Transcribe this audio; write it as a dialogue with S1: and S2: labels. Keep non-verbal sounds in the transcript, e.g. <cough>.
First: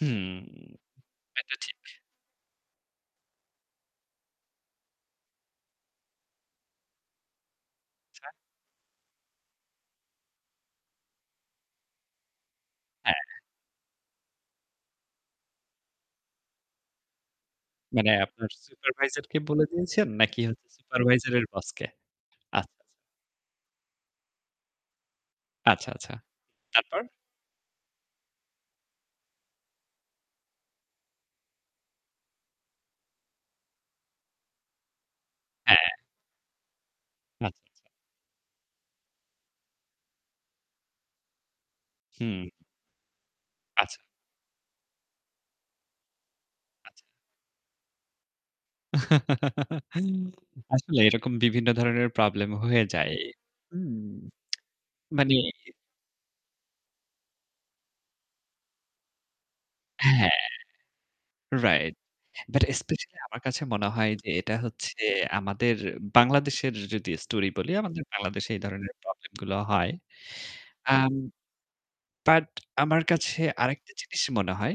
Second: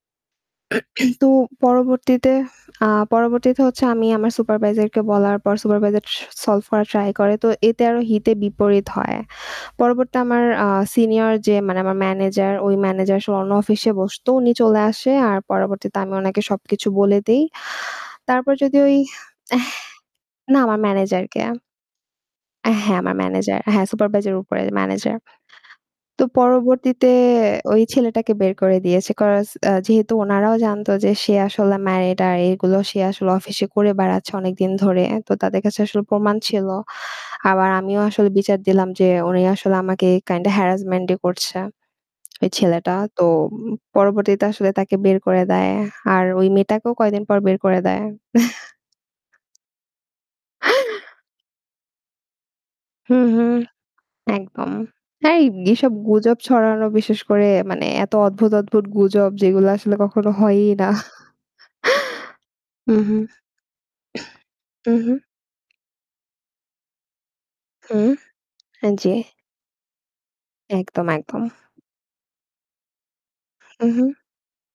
S1: হুম,
S2: <clears throat> তো
S1: এটা ঠিক।
S2: পরবর্তীতে আ পরবর্তীতে হচ্ছে আমি আমার সুপারভাইজার কে বলার পর সুপারভাইজার স সলভ করার ট্রাই করে। তো এতে আরো
S1: আচ্ছা।
S2: হিতে বিপরীত হয়। পরবর্তীতে আমার আ সিনিয়র যে মানে আমার ম্যানেজার ওই
S1: হ্যাঁ।
S2: ম্যানেজার সে অন্য অফিসে বসতো। উনি চলে আসে। আর পরবর্তীতে আমি ওনাকে সবকিছু বলে দেই।
S1: মানে আপনার
S2: তারপর যদি ওই
S1: সুপারভাইজার কে বলে দিয়েছেন নাকি
S2: না
S1: হচ্ছে
S2: আমার ম্যানেজার
S1: সুপারভাইজার
S2: কে।
S1: এর বস কে?
S2: আ
S1: আচ্ছা, আচ্ছা।
S2: হ্যাঁ, আমার ম্যানেজার। হ্যাঁ, সুপারভাইজার এর উপরে ম্যানেজার।
S1: আচ্ছা, আচ্ছা।
S2: তো
S1: তারপর?
S2: পরবর্তীতে ওই ছেলেটাকে বের করে দিয়েছে। কজ আ যেহেতু উনারাও জানত যে সে আসলে ম্যারিড আর এগুলো সে আসলে অফিসে করে বেড়াচ্ছে অনেকদিন ধরে। তো তাদের কাছে
S1: হ্যাঁ।
S2: আসলে প্রমাণ ছিল।
S1: আচ্ছা,
S2: আবার
S1: আচ্ছা।
S2: আমিও আসলে বিচার দিলাম যে উনি আসলে আমাকে কাইন্ডা হ্যারাসমেন্টই করছে।
S1: হুম।
S2: ওই ছেলেটা। তো
S1: আচ্ছা।
S2: পরবর্তীতে আসলে তাকে বের করে দেয়। আর ওই মেয়েটাকেও
S1: আচ্ছা।
S2: কয়েকদিন পর বের করে দেয়। <chuckles>
S1: <chuckles> আসলে
S2: <chuckles>
S1: এরকম বিভিন্ন ধরনের প্রবলেম হয়ে যায়।
S2: হুম, হুম,
S1: হুম। <smacks lips>
S2: একদম। না,
S1: মানে
S2: এইসব গুজব ছড়ানো বিশেষ করে মানে এত অদ্ভুত, অদ্ভুত গুজব যেগুলো আসলে কখনো
S1: হ্যাঁ।
S2: হয়ই না।
S1: রাইট। বাট
S2: <chuckles> হুম,
S1: স্পেশালি
S2: হুম।
S1: আমার কাছে মনে হয় যে এটা হচ্ছে
S2: হুম, হুম।
S1: আমাদের বাংলাদেশের যদি স্টোরি বলি আমাদের
S2: হুম।
S1: বাংলাদেশে এই ধরনের
S2: হ্যাঁ, জি।
S1: প্রবলেম গুলো হয়।
S2: একদম,
S1: আম
S2: একদম।
S1: বাট আমার কাছে
S2: উম
S1: আরেকটা
S2: হুম।
S1: জিনিস মনে হয়।